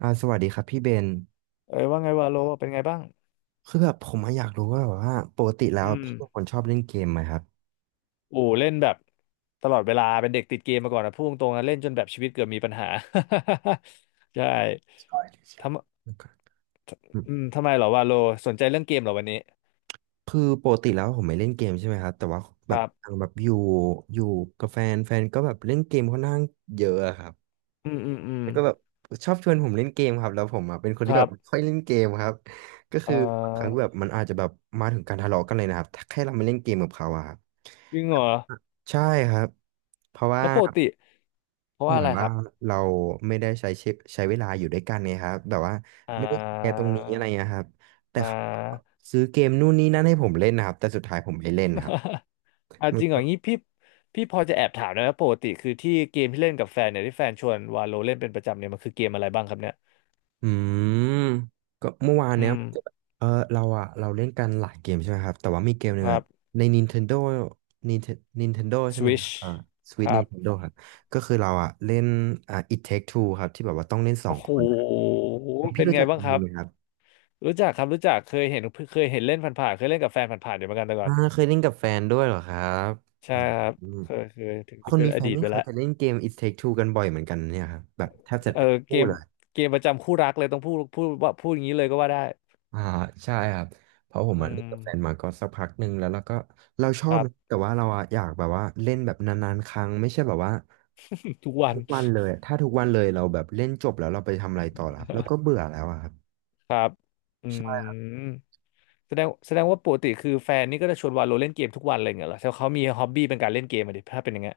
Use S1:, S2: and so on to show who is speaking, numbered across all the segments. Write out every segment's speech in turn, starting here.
S1: สวัสดีครับพี่เบน
S2: เอ้ยว่าไงวาโลเป็นไงบ้าง
S1: คือแบบผมอะอยากรู้ว่าแบบว่าปกติแล้
S2: อื
S1: ว
S2: ม
S1: พี่เป็นคนชอบเล่นเกมไหมครับ
S2: โอ้เล่นแบบตลอดเวลาเป็นเด็กติดเกมมาก่อนนะพูดตรงๆนะเล่นจนแบบชีวิตเกือบมีปัญหา ใช่
S1: ใช่เลยครั
S2: ทำ
S1: บอืม
S2: อืมทำไมเหรอวาโลสนใจเรื่องเกมเหรอวันนี้
S1: คือปกติแล้วผมไม่เล่นเกมใช่ไหมครับแต่ว่า
S2: ค
S1: แบ
S2: รั
S1: บ
S2: บ
S1: ทางแบบอยู่กับแฟนแฟนก็แบบเล่นเกมค่อนข้างเยอะอะครับ
S2: อืมอืมอืม
S1: แล้วก็แบบชอบชวนผมเล่นเกมครับแล้วผมอะเป็นคน
S2: ค
S1: ที่
S2: รั
S1: แบบไม่ค่
S2: บ
S1: อยเล่นเกมครับก็
S2: เอ่
S1: คือครั้ง
S2: อ
S1: แบบมันอาจจะแบบมาถึงการทะเลาะกันเลยนะครับถ้าแค่เราไม่เล่นเกมกับเขาอะครับ
S2: จริงเหรอ
S1: ใช่ครับเพราะว่า
S2: แล้วปกติเพราะว่า
S1: เหมื
S2: อะ
S1: อน
S2: ไรค
S1: ว่า
S2: รับ
S1: เราไม่ได้ใช้ชีวิตใช้เวลาอยู่ด้วยกันไงครับแบบว่า
S2: อ่
S1: ไม่ได้แชร์ตร
S2: า
S1: งนี้อะไรนะครับแต่
S2: อ่
S1: เขาก็
S2: า
S1: ซื้อเกมนู่นนี่นั่นให้ผมเล่นนะครับแต่สุดท้ายผมไม่เล่นครับ
S2: อ่า
S1: มั
S2: จ
S1: น
S2: ริงเหรอ
S1: ก็
S2: งี้พี่พอจะแอบถามได้ไหมปกติคือที่เกมที่เล่นกับแฟนเนี่ยที่แฟนชวนวาโลเล่นเป็นประจำเนี่ยมันคือเกมอะไรบ้างครับเนี่ย
S1: อืมก็เมื่อวาน
S2: อื
S1: เนี้ย
S2: ม
S1: มันจะแบบเราเล่นกันหลายเกมใช่ไหมครับแต่ว่ามีเกมห
S2: ค
S1: นึ่ง
S2: รั
S1: อะ
S2: บ
S1: ใน Nintendo Nintendo ใช่ไหมครั
S2: Switch
S1: บอ่า
S2: ค
S1: Switch
S2: รับ
S1: Nintendo ครับก็คือเราอะเล่นอ่า It Take Two ครับที่แบบว่าต้องเล่นสอ
S2: โอ้
S1: ง
S2: โห
S1: คนครับพี่
S2: เป็น
S1: รู้
S2: ไง
S1: จัก
S2: บ้างค
S1: คำ
S2: รั
S1: นี้
S2: บ
S1: ไหมครับ
S2: รู้จักครับรู้จักเคยเห็นเคยเห็นเล่นผ่านๆเคยเล่นกับแฟนผ่านๆอยู่เหมือนกันแต่ก่อ
S1: อ่า
S2: น
S1: เคยเล่นกับแฟนด้วยเหรอครับอ
S2: ใช่ครับ
S1: ืม
S2: เคยเคยถึง
S1: ค
S2: จะ
S1: น
S2: เป็น
S1: มี
S2: อ
S1: แฟน
S2: ดีต
S1: นี่
S2: ไป
S1: เขา
S2: แล้ว
S1: จะเล่นเกม It Take Two กันบ่อยเหมือนกันเนี่ยครับแบบแทบจะ
S2: เออ
S1: ทุก
S2: เก
S1: คู่
S2: ม
S1: เลย
S2: เกมประจำคู่รักเลยต้องพูดพูดว่าพูดอย่างนี้เลยก็ว่าได้
S1: อ่าใช่ครับเพราะผม
S2: อื
S1: อะเล่
S2: ม
S1: นกับแฟนมาก็สักพักหนึ่งแล้วเราก็เราช
S2: ค
S1: อบ
S2: รับ
S1: นะแต่ว่าเราอะอยากแบบว่าเล่นแบบนานๆครั้งไม่ใช่แบบว่า
S2: ทุกวัน
S1: ทุกวันเลยถ้าทุกวันเลยเราแบบเล่นจบแล้วเราไปทำอะไรต่อล่ะครับแล้วก็เบื่ อแล้วอะครับ
S2: ครับอืมแสดงว่าปกติคือแฟนนี่ก็จะชวนวาโลเล่นเกมทุกวันเลยเหรอแต่เขามีฮ็อบบี้เป็นการเล่นเกมอะดิถ้าเป็นอย่างเงี้ย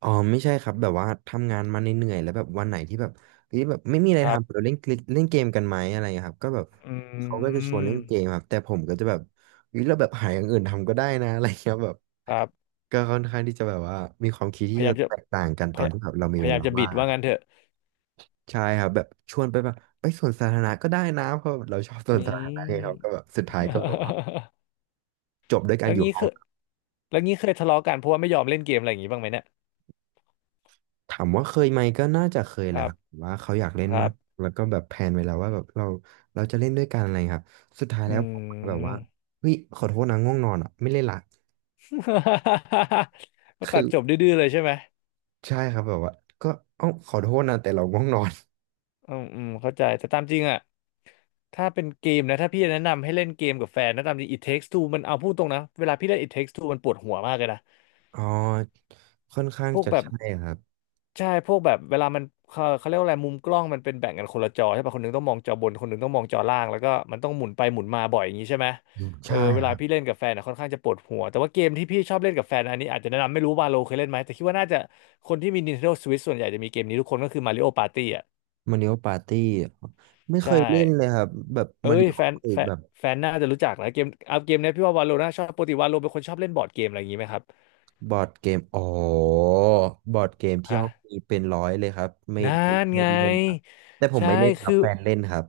S1: อ๋อไม่ใช่ครับแบบว่าทำงานมาเหนื่อยๆแล้วแบบวันไหนที่แบบเฮ้ยแบบไม่มีอะไร
S2: ครับ
S1: ทำเราเล่นคลิกเล่นเกมกันไหมอะไรเงี้ยครับก็แบบ
S2: อื
S1: เขาก็จะชวน
S2: ม
S1: เล่นเกมครับแต่ผมก็จะแบบเฮ้ยเราแบบหาอย่างอื่นทำก็ได้นะอะไรเงี้ยแบบ
S2: ครับ
S1: ก็ค่อนข้างที่จะแบบว่ามีความคิด
S2: พ
S1: ที่
S2: ยา
S1: จะ
S2: ยามจะ
S1: แตกต่างกัน
S2: พ
S1: ตอน
S2: ย
S1: ที่แบบเรามี
S2: พ
S1: เว
S2: ยายาม
S1: ลา
S2: จะบิ
S1: ว่า
S2: ด
S1: ง
S2: ว่า
S1: ครับ
S2: งั้นเถอะ
S1: ใช่ครับแบบชวนไปแบบไปสวนสาธารณะก็ได้นะเพราะเราชอบสวนสา
S2: นี่
S1: ธารณะไงครับก็แบบสุดท้ายก็แบบว่า จบด้วยกา
S2: แล้
S1: ร
S2: ว
S1: อยู่
S2: งี้
S1: ห้อ
S2: คือ
S1: ง
S2: แล้วงี้เคยทะเลาะกันเพราะว่าไม่ยอมเล่นเกมอะไรอย่างงี้บ้างไหมเนี่ย
S1: ถามว่าเคยไหมก็น่าจะเคย
S2: ค
S1: แหละ
S2: รั
S1: ค
S2: บ
S1: รับว่าเขาอยากเล่น
S2: ครั
S1: มา
S2: บ
S1: กแล้วก็แบบแพลนไว้แล้วว่าแบบเราเราจะเล่นด้วยกันอะไรครับสุดท้าย
S2: อื
S1: แล้วผมแบบว่า
S2: ม
S1: เฮ้ยขอโทษนะง่วงนอนอ่ะไม่เล่นละ
S2: ก็ตั
S1: คื
S2: ด
S1: อ
S2: จบดื้อๆเลยใช่ไหม
S1: ใช่ครับแบบว่าก็เอ้าขอโทษนะแต่เราง่วงนอน
S2: อืมอืมเข้าใจแต่ตามจริงอะถ้าเป็นเกมนะถ้าพี่แนะนำให้เล่นเกมกับแฟนนะตามจริง It Takes Two มันเอาพูดตรงนะเวลาพี่เล่น It Takes Two มันปวดหัวมากเลยนะ
S1: อ๋อค่อนข้าง
S2: พวก
S1: จะ
S2: แบบ
S1: ใช่ครับ
S2: ใช่พวกแบบเวลามันเขาเรียกว่าอะไรมุมกล้องมันเป็นแบ่งกันคนละจอใช่ป่ะคนหนึงต้องมองจอบนคนหนึงต้องมองจอล่างแล้วก็มันต้องหมุนไปหมุนมาบ่อยอย่างนี้ใช่ไหม
S1: อืม
S2: เออ
S1: ใช่
S2: เว
S1: ค
S2: ลา
S1: รับ
S2: พี่เล่นกับแฟนอะค่อนข้างจะปวดหัวแต่ว่าเกมที่พี่ชอบเล่นกับแฟนอันนี้อาจจะแนะนำไม่รู้วาโลเคยเล่นไหมแต่คิดว่าน่าจะคนที่มี Nintendo Switch ส่วนใหญ่จะมีเกมนี้ทุกคนก็คือ Mario Party อ่ะ
S1: มาริโอปาร์ตี้ไม่เค
S2: ใช่
S1: ยเล่นเลยครับแบบ
S2: เอ้
S1: มาริ
S2: ย
S1: โอ
S2: แฟนแฟน
S1: แบบ
S2: แฟนน่าจะรู้จักนะเกมเอาเกมเนี้ยพี่ว่าวาโลน่าชอบปกติวาโลเป็นคนชอบเล่นบอร์ดเกมอะไรอย่างนี้ไหมครับ
S1: บอร์ดเกมอ๋อบอร์ดเกมที่
S2: ฮะ
S1: ห้องมีเป็นร้อยเลยครับไม่
S2: นั่น
S1: ไม่
S2: ไง
S1: เล่นครับแต่ผม
S2: ใช่
S1: ไม่เล่นครั
S2: คื
S1: บ
S2: อ
S1: แฟนเล่นครับ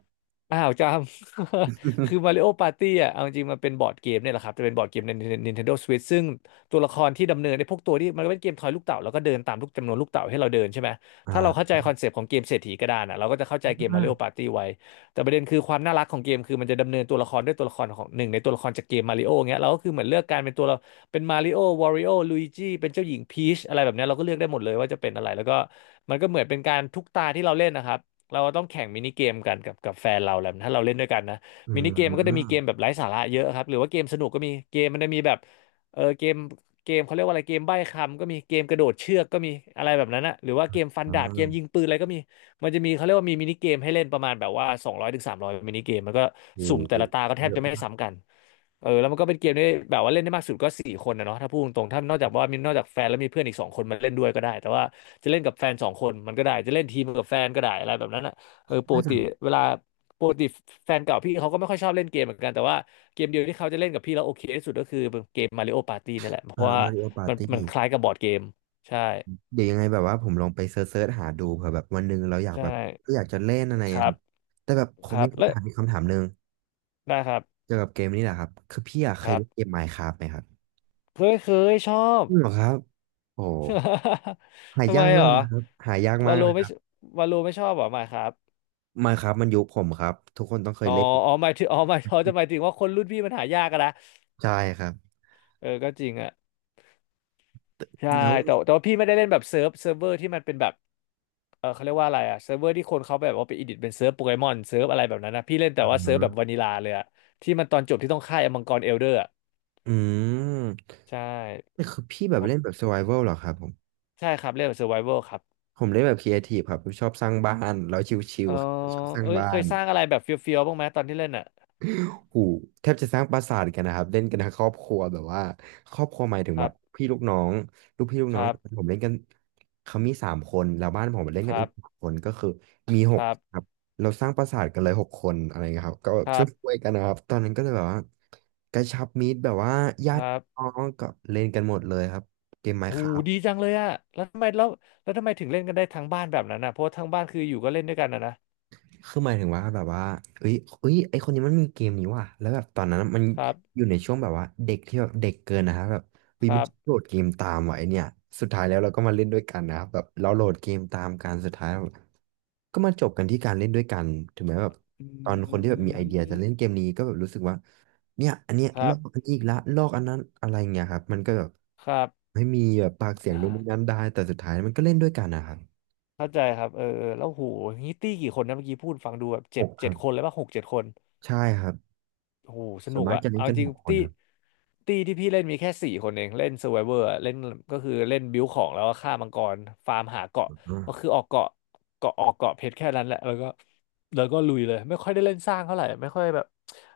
S2: อ้าวจำ คือ Mario Party อ่ะเอาจริงมันเป็นบอร์ดเกมเนี่ยแหละครับจะเป็นบอร์ดเกมใน Nintendo Switch ซึ่งตัวละครที่ดำเนินในพวกตัวที่มันก็เป็นเกมทอยลูกเต่าแล้วก็เดินตามลูกจำนวนลูกเต่าให้เราเดินใช่ไหม
S1: อ่
S2: ถ้าเราเข้า
S1: า
S2: ใจคอนเซปต์ของเกมเศรษฐีกระดานอ่ะเราก็จะเข้าใจเกม Mario Party ไว้แต่ประเด็นคือความน่ารักของเกมคือมันจะดำเนินตัวละครด้วยตัวละครของหนึ่งในตัวละครจากเกมมาริโอเงี้ยเราก็คือเหมือนเลือกการเป็นตัวเราเป็นมาริโอวอริโอลุยจิเป็นเจ้าหญิงพีชอะไรแบบเนี้ยเราก็เลือกได้หมดเลยว่าจะเป็นอะไรแล้วก็มันก็เหมือนเป็นการทุกตาที่เราเล่นนะครับ เราต้องแข่งมินิเกมกันกับแฟนเราแหละถ้าเราเล่นด้วยกันนะ
S1: อื
S2: มินิเกมมันก็จะมีเกม
S1: ม
S2: แบบไร้สาระเยอะครับหรือว่าเกมสนุกก็มีเกมมันจะมีแบบเออเกมเขาเรียกว่าอะไรเกมใบ้คำก็มีเกมกระโดดเชือกก็มีอะไรแบบนั้นนะหรือว่าเกมฟัน
S1: อ่า
S2: ดาบเกมยิงปืนอะไรก็มีมันจะมีเขาเรียกว่ามีมินิเกมให้เล่นประมาณแบบว่า200-300มินิเกมมันก็
S1: โอ้
S2: สุ่ม
S1: โห
S2: แต่ละตาก็แท
S1: เย
S2: บ
S1: อะ
S2: จะไม่
S1: มาก
S2: ซ้ำกัน เออแล้วมันก็เป็นเกมที่แบบว่าเล่นได้มากสุดก็4 คนนะเนาะถ้าพูดตรงๆถ้านอกจากว่ามีนอกจากแฟนแล้วมีเพื่อนอีกสองคนมาเล่นด้วยก็ได้แต่ว่าจะเล่นกับแฟนสองคนมันก็ได้จะเล่นทีมกับแฟนก็ได้อะไรแบบนั้นอ่ะเออปก
S1: น่าจะ
S2: ติเวลาปกติแฟนเก่าพี่เขาก็ไม่ค่อยชอบเล่นเกมเหมือนกันแต่ว่าเกมเดียวที่เขาจะเล่นกับพี่แล้วโอเคที่สุดก็คือเกมมาริโอปาร์ตี้นี่แหละเพราะว่า
S1: มาริโอปา
S2: มั
S1: ร์
S2: นมัน
S1: ตี้
S2: คล้ายกับบอร์ดเกมใช่
S1: เดี๋ยวยังไงแบบว่าผมลองไปเซิร์ชๆหาดูเผื่อแบบวันหนึ่งเราอยาก
S2: ใช่
S1: แบบก็อยากจะเล่นอะไร
S2: ค
S1: อะ
S2: รั
S1: ครั
S2: บ
S1: บแต่แบบผ
S2: ค
S1: ม
S2: รั
S1: มี
S2: บและ
S1: คำถามอีกคำถามหนึ่ง
S2: ได้ครับ
S1: เกี่ยวกับเกมนี่แหละครับคือพี่อะเค
S2: ค
S1: ย
S2: รับ
S1: เล่นเกม Minecraft ไหมครับ
S2: เคยเคยชอบ
S1: จริงเหรอครับโอ้ หา
S2: ทำไม
S1: ยาก
S2: เหร
S1: มา
S2: อ
S1: กนะครับหายากมา
S2: วา
S1: ก
S2: โล
S1: นะ
S2: ไม่วาโลไม่ชอบเหรอหมายครับ
S1: ไมน์ครับมันยุคผมครับทุกคนต้องเค
S2: อ๋
S1: ย
S2: อ
S1: เล่น
S2: อ๋อหมายถึงอ๋อหมายเขาจะหมายถึงว่าคนรุ่นพี่มันหายากอะนะ
S1: ใช่ครับ
S2: เออก็จริงอะใช่
S1: แล้ว
S2: แต่ว่าพี่ไม่ได้เล่นแบบเซิร์ฟเวอร์ที่มันเป็นแบบเออเขาเรียกว่าอะไรอะเซิร์ฟเวอร์ที่คนเขาแบบว่าไปอิดิทเป็นเซิร์ฟโปเกมอนเซิร์ฟอะไรแบบนั้นนะพี่เล่นแต่ว่า
S1: อ่า
S2: เซิร์ฟแบบวานิลาเลยอะที่มันตอนจบที่ต้องฆ่าไอ้มังกรเอลเดอร์อะ
S1: อืม
S2: ใช่
S1: นี่คือพี่แบ
S2: เพ
S1: บ
S2: ราะ
S1: เล่นแบบ survival เหรอครับผม
S2: ใช่ครับเล่นแบบเซอร์ไวเวอร์ครับ
S1: ผมเล่นแบบ creative ครับผมชอบสร้างบ้านแล้วชิ
S2: เอ
S1: ว
S2: อ
S1: ๆครับชอบสร้าง
S2: เอ้ย
S1: บ้า
S2: เคย
S1: น
S2: สร้างอะไรแบบเฟี้ยวๆบ้างไหมตอนที่เล่นอะ
S1: กูแทบจะสร้างปราสาทกันนะครับเล่นกันทั้งครอบครัวแบบว่าครอบครัวหมายถึง
S2: ครั
S1: ว่า
S2: บ
S1: พี่ลูกน้องลูกพี่ลูก
S2: ค
S1: น้อง
S2: รั
S1: แต่
S2: บ
S1: ผมเล่นกันเขามีสามคนแล้วบ้านผมเล่น
S2: ค
S1: กัน
S2: รั
S1: อีกสา
S2: บ
S1: มคนก็คือมีห
S2: ค
S1: ก
S2: รั
S1: ค
S2: บ
S1: รับเราสร้างปราสาทกันเลยหกคนอะไรเงี้ยครับก็แบ
S2: ค
S1: บ
S2: รั
S1: ช่
S2: บ
S1: วยๆกันนะครับตอนนั้นก็เลยแบบว่ากระชับมิตรแบบว่า
S2: ค
S1: ญาติ
S2: รับ
S1: พี่น้องก็เล่นกันหมดเลยครับเกมไม้
S2: โอ้
S1: ขา
S2: โหดีจังเลยอะแล้วทำไมแล้วแล้วทำไมถึงเล่นกันได้ทั้งบ้านแบบนั้นอะเพราะว่าทั้งบ้านคืออยู่ก็เล่นด้วยกันนะนะ
S1: คือหมายถึงว่าแบบว่าเอ้ยเอ้ยไอคนนี้มันมีเกมนี้ว่ะแล้วแบบตอนนั้นมัน
S2: ครับ
S1: อยู่ในช่วงแบบว่าเด็กที่แบบเด็กเกินนะครับแบบเฮ้
S2: ค
S1: ยมัน
S2: รับ
S1: โหลดเกมตามว่ะไอเนี่ยสุดท้ายแล้วเราก็มาเล่นด้วยกันนะครับแบบเราโหลดเกมตามกันสุดท้ายแล้วก็มาจบกันที่การเล่นด้วยกันถึงแม้แบบ
S2: อ
S1: ตอนคนที่
S2: ื
S1: แบบมีไอเดียจะเล่น
S2: ม
S1: เกมนี้ก็แบบรู้สึกว่าเนี่ยอันเนี้ย
S2: ค
S1: ล
S2: รั
S1: อ
S2: บ
S1: กอันนี้อีกละลอกอันนั้นอะไรเงี้ยครับมันก็แบบ
S2: ครับ
S1: ไม่มีแบบปากเสียงนู่น
S2: อ่า
S1: นี่นั่นได้แต่สุดท้ายมันก็เล่นด้วยกันนะครับ
S2: เข้าใจครับ เออเออแล้วโหงนี้ตี้กี่คนนะเมื่อกี้พูดฟังดูแบบ
S1: ห
S2: เจ็ด
S1: กค
S2: เจ็
S1: รั
S2: ด
S1: บ
S2: คนเลยป่ะหกเจ็ดคน
S1: ใช่ครับ
S2: โอ้โหส
S1: ส่
S2: นุ
S1: วน
S2: ก
S1: มาก
S2: อะ
S1: จะเล่น
S2: เอา
S1: กัน
S2: จ
S1: ห
S2: ริง
S1: กคน
S2: ตี้
S1: ครับ
S2: ตี้ที่พี่เล่นมีแค่4 คนเองเล่น Survivor อะเล่นก็คือเล่นบิวของแล้วก็ฆ่ามังกรฟาร์มหาเกาะ
S1: อ
S2: ก็คือออกเกาะเกาะออกเกาะเพชรแค่นั้นแหละแล้วก็แล้วก็ลุยเลยไม่ค่อยได้เล่นสร้างเท่าไหร่ไม่ค่อยแบบ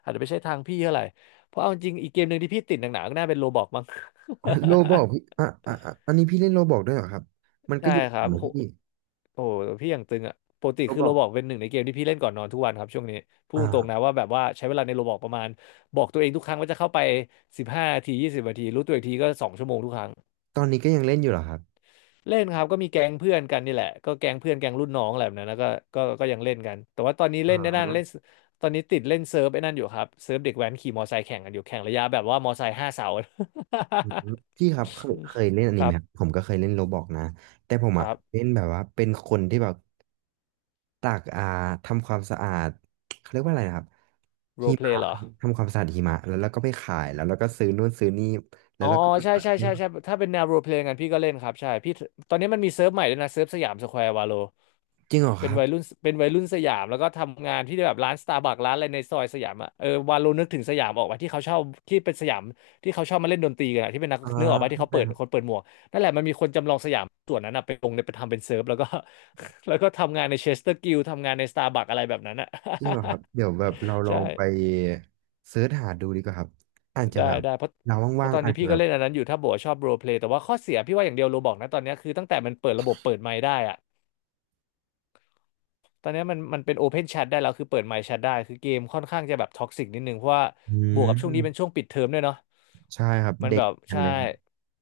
S2: อาจจะไม่ใช่ทางพี่เท่าไหร่เพราะเอาจริงอีกเกมหนึ่งที่พี่ติดหนักๆก็น่าเป็นโรบอกมั้ง
S1: ๋อโลบอกพี่ อ่ะอ่ะอะอันนี้พี่เล่นโลบอกด้วยเหรอครับ มันก็
S2: ใช่
S1: อยู่
S2: ครับ
S1: เหมือน
S2: โห
S1: พี่
S2: โอ้โหพี่อย่างตึงอะปกติ
S1: โล
S2: คือ
S1: บ
S2: โร
S1: อก
S2: บอกเป็นหนึ่งในเกมที่พี่เล่นก่อนนอนทุกวันครับช่วงนี้พูดตรงๆนะ
S1: อ่า
S2: ว่าแบบว่าใช้เวลาในโรบอกประมาณบอกตัวเองทุกครั้งว่าจะเข้าไป15 นาที20 นาทีรู้ตัวอีกทีก็2 ชั่วโมงทุกครั้ง
S1: ตอนนี้ก็ยังเล่นอยู่เหรอครับ
S2: เล่นครับก็มีแก๊งเพื่อนกันนี่แหละก็แก๊งเพื่อนแก๊งรุ่นน้องอะไรแบบนั้นแล้วก็ก็ยังเล่นกันแต่ว่าตอนนี้
S1: อ๋
S2: เล่นในนั่นเล่น
S1: อ
S2: ตอนนี้ติดเล่นเซิร์ฟไอ้นั่นอยู่ครับเซิร์ฟเด็กแว้นขี่มอไซค์แข่งกันอยู่แข่งระยะแบบว่ามอไซค์5 เสา
S1: อืมพี่ครับเคยเล่นอัน
S2: ค
S1: นี้ไห
S2: รั
S1: มครับ
S2: บ
S1: ผมก็เคยเล่นโลบอกนะแต่ผม
S2: ค
S1: อ่ะ
S2: รั
S1: เล่
S2: บ
S1: นแบบว่าเป็นคนที่แบบตากทำความสะอาดเขาเรียกว่าอะไรนะครับ
S2: โร
S1: หิ
S2: เพลย์
S1: มะ
S2: เหร
S1: ค
S2: อ
S1: รับทำความสะอาดหิมะแล้วเราก็ไปขายแล้วเราก็ซื้อนู่นซื้อนี่แล้
S2: อ๋
S1: ว
S2: อ
S1: เราก็ไป
S2: ใช่
S1: ขา
S2: ใช่
S1: ย
S2: ใช่ใช่ถ้าเป็นแนวโรลเพลย์กันพี่ก็เล่นครับใช่พี่ตอนนี้มันมีเซิร์ฟใหม่ด้วยนะเซิร์ฟสยามสแควร์วาโล
S1: จริงเหรอค
S2: เป็น
S1: รับ
S2: วัยรุ่นเป็นวัยรุ่นสยามแล้วก็ทำงานที่แบบร้านสตาร์บัคร้านอะไรในซอยสยามอ่ะเออวาโลนึกถึงสยามออกมาที่เขาชอบที่เป็นสยามที่เขาชอบมาเล่นดนตรีกันอะที่เป็นนัก
S1: อ่า
S2: นึกออกมาที่
S1: เข้า
S2: เขา
S1: ใจ
S2: เปิดคนเปิดหมวกนั่นแหละมันมีคนจำลองสยามส่วนนั้นอ่ะไปลงในไปทำเป็นเซิร์ฟแล้วก็ แล้วก็ทำงานในเชสเตอร์กิลทำงานในสตาร์บัคอะไรแบบนั้นอ่ะ
S1: จริงเหรอครับเดี๋ยวแบบเรา ลอ
S2: ใช่
S1: งไปเสิร์ชหาดูดีกว่าครับอาจจะ
S2: ได้
S1: แบบ
S2: ได้เพราะ
S1: เรา
S2: เพ
S1: ว่า
S2: ราะ
S1: ง
S2: ตอน
S1: ๆอา
S2: นี้
S1: จจะ
S2: พี่
S1: แบ
S2: ก็
S1: บ
S2: เล่นอันนั้นอยู่ถ้าโบกว่าชอบโรลเพลย์แต่ว่าข้อเสียพี่ว่าอย่างเดียวโรบอกนะตอนเนี้ยคือตั้งแต่มันเปิดระบบเปิดไมค์ได้อะตอนเนี้ยมันเป็นโอเพนแชทได้แล้วคือเปิดไมค์แชทได้คือเกมค่อนข้างจะแบบท็อกซิกนิดนึงเพราะว่า
S1: อื
S2: บวกกับช่วงนี้เป็น
S1: ม
S2: ช่วงปิดเทอมด้วยเนาะ
S1: ใช่ครับ
S2: มัน
S1: เด็
S2: แบ
S1: ก
S2: บ
S1: กัน
S2: ใช่
S1: เลยครับ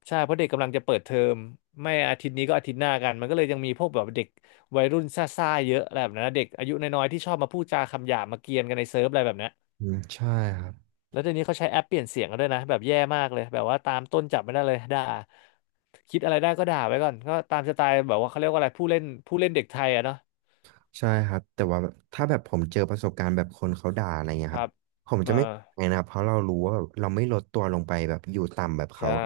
S2: ใช่เพราะเด็กกำลังจะเปิดเทอมไม่อาทิตย์นี้ก็อาทิตย์หน้ากันมันก็เลยยังมีพวกแบบเด็กวัยรุ่นซ่าๆเยอะอะไรแบบนั้นนะเด็กอายุน้อยๆที่ชอบมาพูดจาคำหยาบมาเกรียนกันในเซิร์ฟอะไรแบบนั้น
S1: อืมใช่ครับ
S2: แล้วเดี๋ยวนี้เขาใช้แอปเปลี่ยนเสียงกันด้วยนะแบบแย่มากเลยแบบว่าตามต้นจับไม่ได้เลยด่าคิดอะไรได้ก็ด่าไว้ก่อนก็ตามสไตล์แบบว่าเขาเรียกว่าอะไรผู้เล่นเด็กไทยอะเนาะ
S1: ใช่ครับแต่ว่าแบบถ้าแบบผมเจอประสบการณ์แบบคนเขาด่าอะไรเงี้ย
S2: ค
S1: ค
S2: รั
S1: รับ
S2: บ
S1: ผมจะ
S2: มา
S1: ไม่ไงนะครับเพราะเรารู้ว่าแบบเราไม่ลดตัวลงไปแบบอยู่ต่ำแบบเขา
S2: ใช่
S1: อะ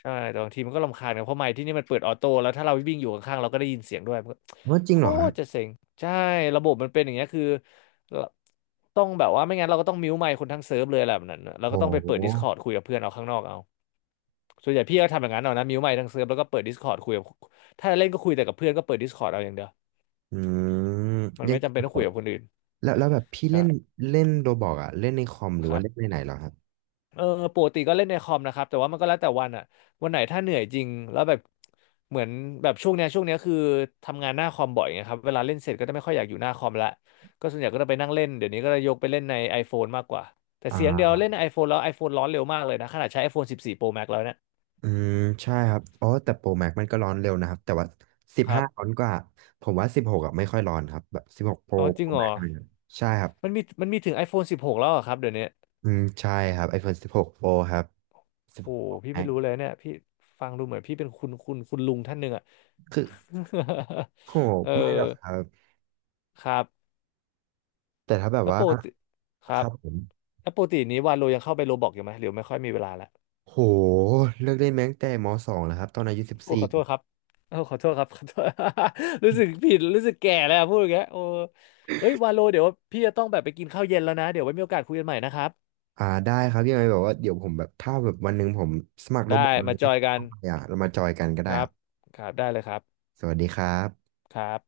S2: ใช่แต่บางทีมันก็รำคาญกันเพราะไมค์ที่นี่มันเปิดออโต้แล้วถ้าเราวิ่งอยู่ข้างๆเราก็ได้ยินเสียงด้วยมันก็
S1: ว่าจริ
S2: โค
S1: งเหรอครับ
S2: ตรจะเซ็งใช่ระบบมันเป็นอย่างเงี้ยคือต้องแบบว่าไม่งั้นเราก็ต้องมิวไมค์คนทั้งเซิร์ฟเลยแหละแบบนั้นน่ะเราก็
S1: โอ้
S2: ต้องไปเปิ
S1: โห
S2: ด Discord คุยกับเพื่อนเอาข้างนอกเอา ส่วนใหญ่พี่ก็ทำอย่างนั้นเอานะมิวใหม่ทั้งเซิร์ฟแล้วก็เปิด Discord คุยกับถ้าเล่นก็คุยแต่กับเพื่อนก็เปิด Discord เอาอย่างเดียว
S1: อืม
S2: มัน
S1: ยั
S2: ไม่
S1: ง
S2: จำเป็นต้องคุยกับคนอื่น
S1: แล้วแบบพี่
S2: ค
S1: เล่
S2: รั
S1: น
S2: บ
S1: เล่นโรบอกอะเล่นในคอมหรื
S2: ค
S1: อ
S2: รั
S1: ว่าเล่น
S2: บ
S1: ในไหนเหรอครับ
S2: เออปกติก็เล่นในคอมนะครับแต่ว่ามันก็แล้วแต่วันอะวันไหนถ้าเหนื่อยจริงแล้วแบบเหมือนแบบช่วงเนี้ยคือทำงานหน้าคอมบ่อยไงครับเวลาเล่นเสร็จก็จะไม่ค่อยอยากอยู่หน้าคอมละก็ส่วนใหญ่ก็จะไปนั่งเล่นเดี๋ยวนี้ก็จะยกไปเล่นใน iPhone มากกว่าแต่
S1: อ่
S2: เสียงเดียวเล่
S1: า
S2: นใน iPhone แล้ว iPhone ร้อนเร็วมากเลยนะขนาดใช้ iPhone 14 Pro Max แล้วเนี่ย
S1: อืมใช่ครับอ๋อแต่โปรแม็กมันก็ร้อนเร็วนะครับแต่ว่าสิบ
S2: ครั
S1: ห้าร้อ
S2: บ
S1: นกว่าผมว่าสิบหกอ่ะไม่ค่อยร้อนครับแบบสิบหก
S2: อ๋อจ
S1: โป
S2: ริ
S1: ร
S2: งเหรอ
S1: แม็กเลยใช่ครับ
S2: มันมีถึง iPhone 16แล้วเหรอครับเดี๋ยวนี้
S1: อืมใช่ครับ iPhone 16 Pro ครับ
S2: โห
S1: 16 Pro
S2: พี่ไม่
S1: Max
S2: รู้เลยเนี่ยพี่ฟังดูเหมือนพี่เป็นคุณคุณลุงท่านหนึ่งอ่ะ
S1: คือ โห
S2: เอ
S1: ไม่หรอกค
S2: อ
S1: รับ
S2: ครับ
S1: แต่ถ้าแบบ
S2: แล้ว
S1: ว่า
S2: ปกติครั
S1: ค
S2: บ
S1: รับผม
S2: แล้วปกตินี้วาโลยังเข้าไปโรบอกอยู่ไหมหรือไม่ค่อยมีเวลาละ
S1: โหเลิกเล่นแม้ตั้งแต่ม .2 แล้วครับตอนอายุสิบ
S2: โอ้
S1: สี
S2: ขอโท
S1: 4
S2: ษครับโอ้ขอโทษครับ ขอโทษ รู้สึกผิดรู้สึกแก่แล้วพูดอย่างเงี้ยโอ้เอ้ยวาโลเดี๋ยวพี่จะต้องแบบไปกินข้าวเย็นแล้วนะเดี๋ยวไว้มีโอกาสคุยกันใหม่นะครับ
S1: อ่าได้ครับยังไงแบบว่าเดี๋ยวผมแบบถ้าแบบวันหนึ่งผมสมัครโรบ
S2: ได้
S1: อทเล
S2: มา
S1: ย
S2: จอยกัน
S1: เข้าไปอ่ะเรามาจอยกันก็
S2: ค
S1: ได้
S2: รับ
S1: อ่ะ
S2: ครับได้เลยครับ
S1: สวัสดีครับ
S2: ครับ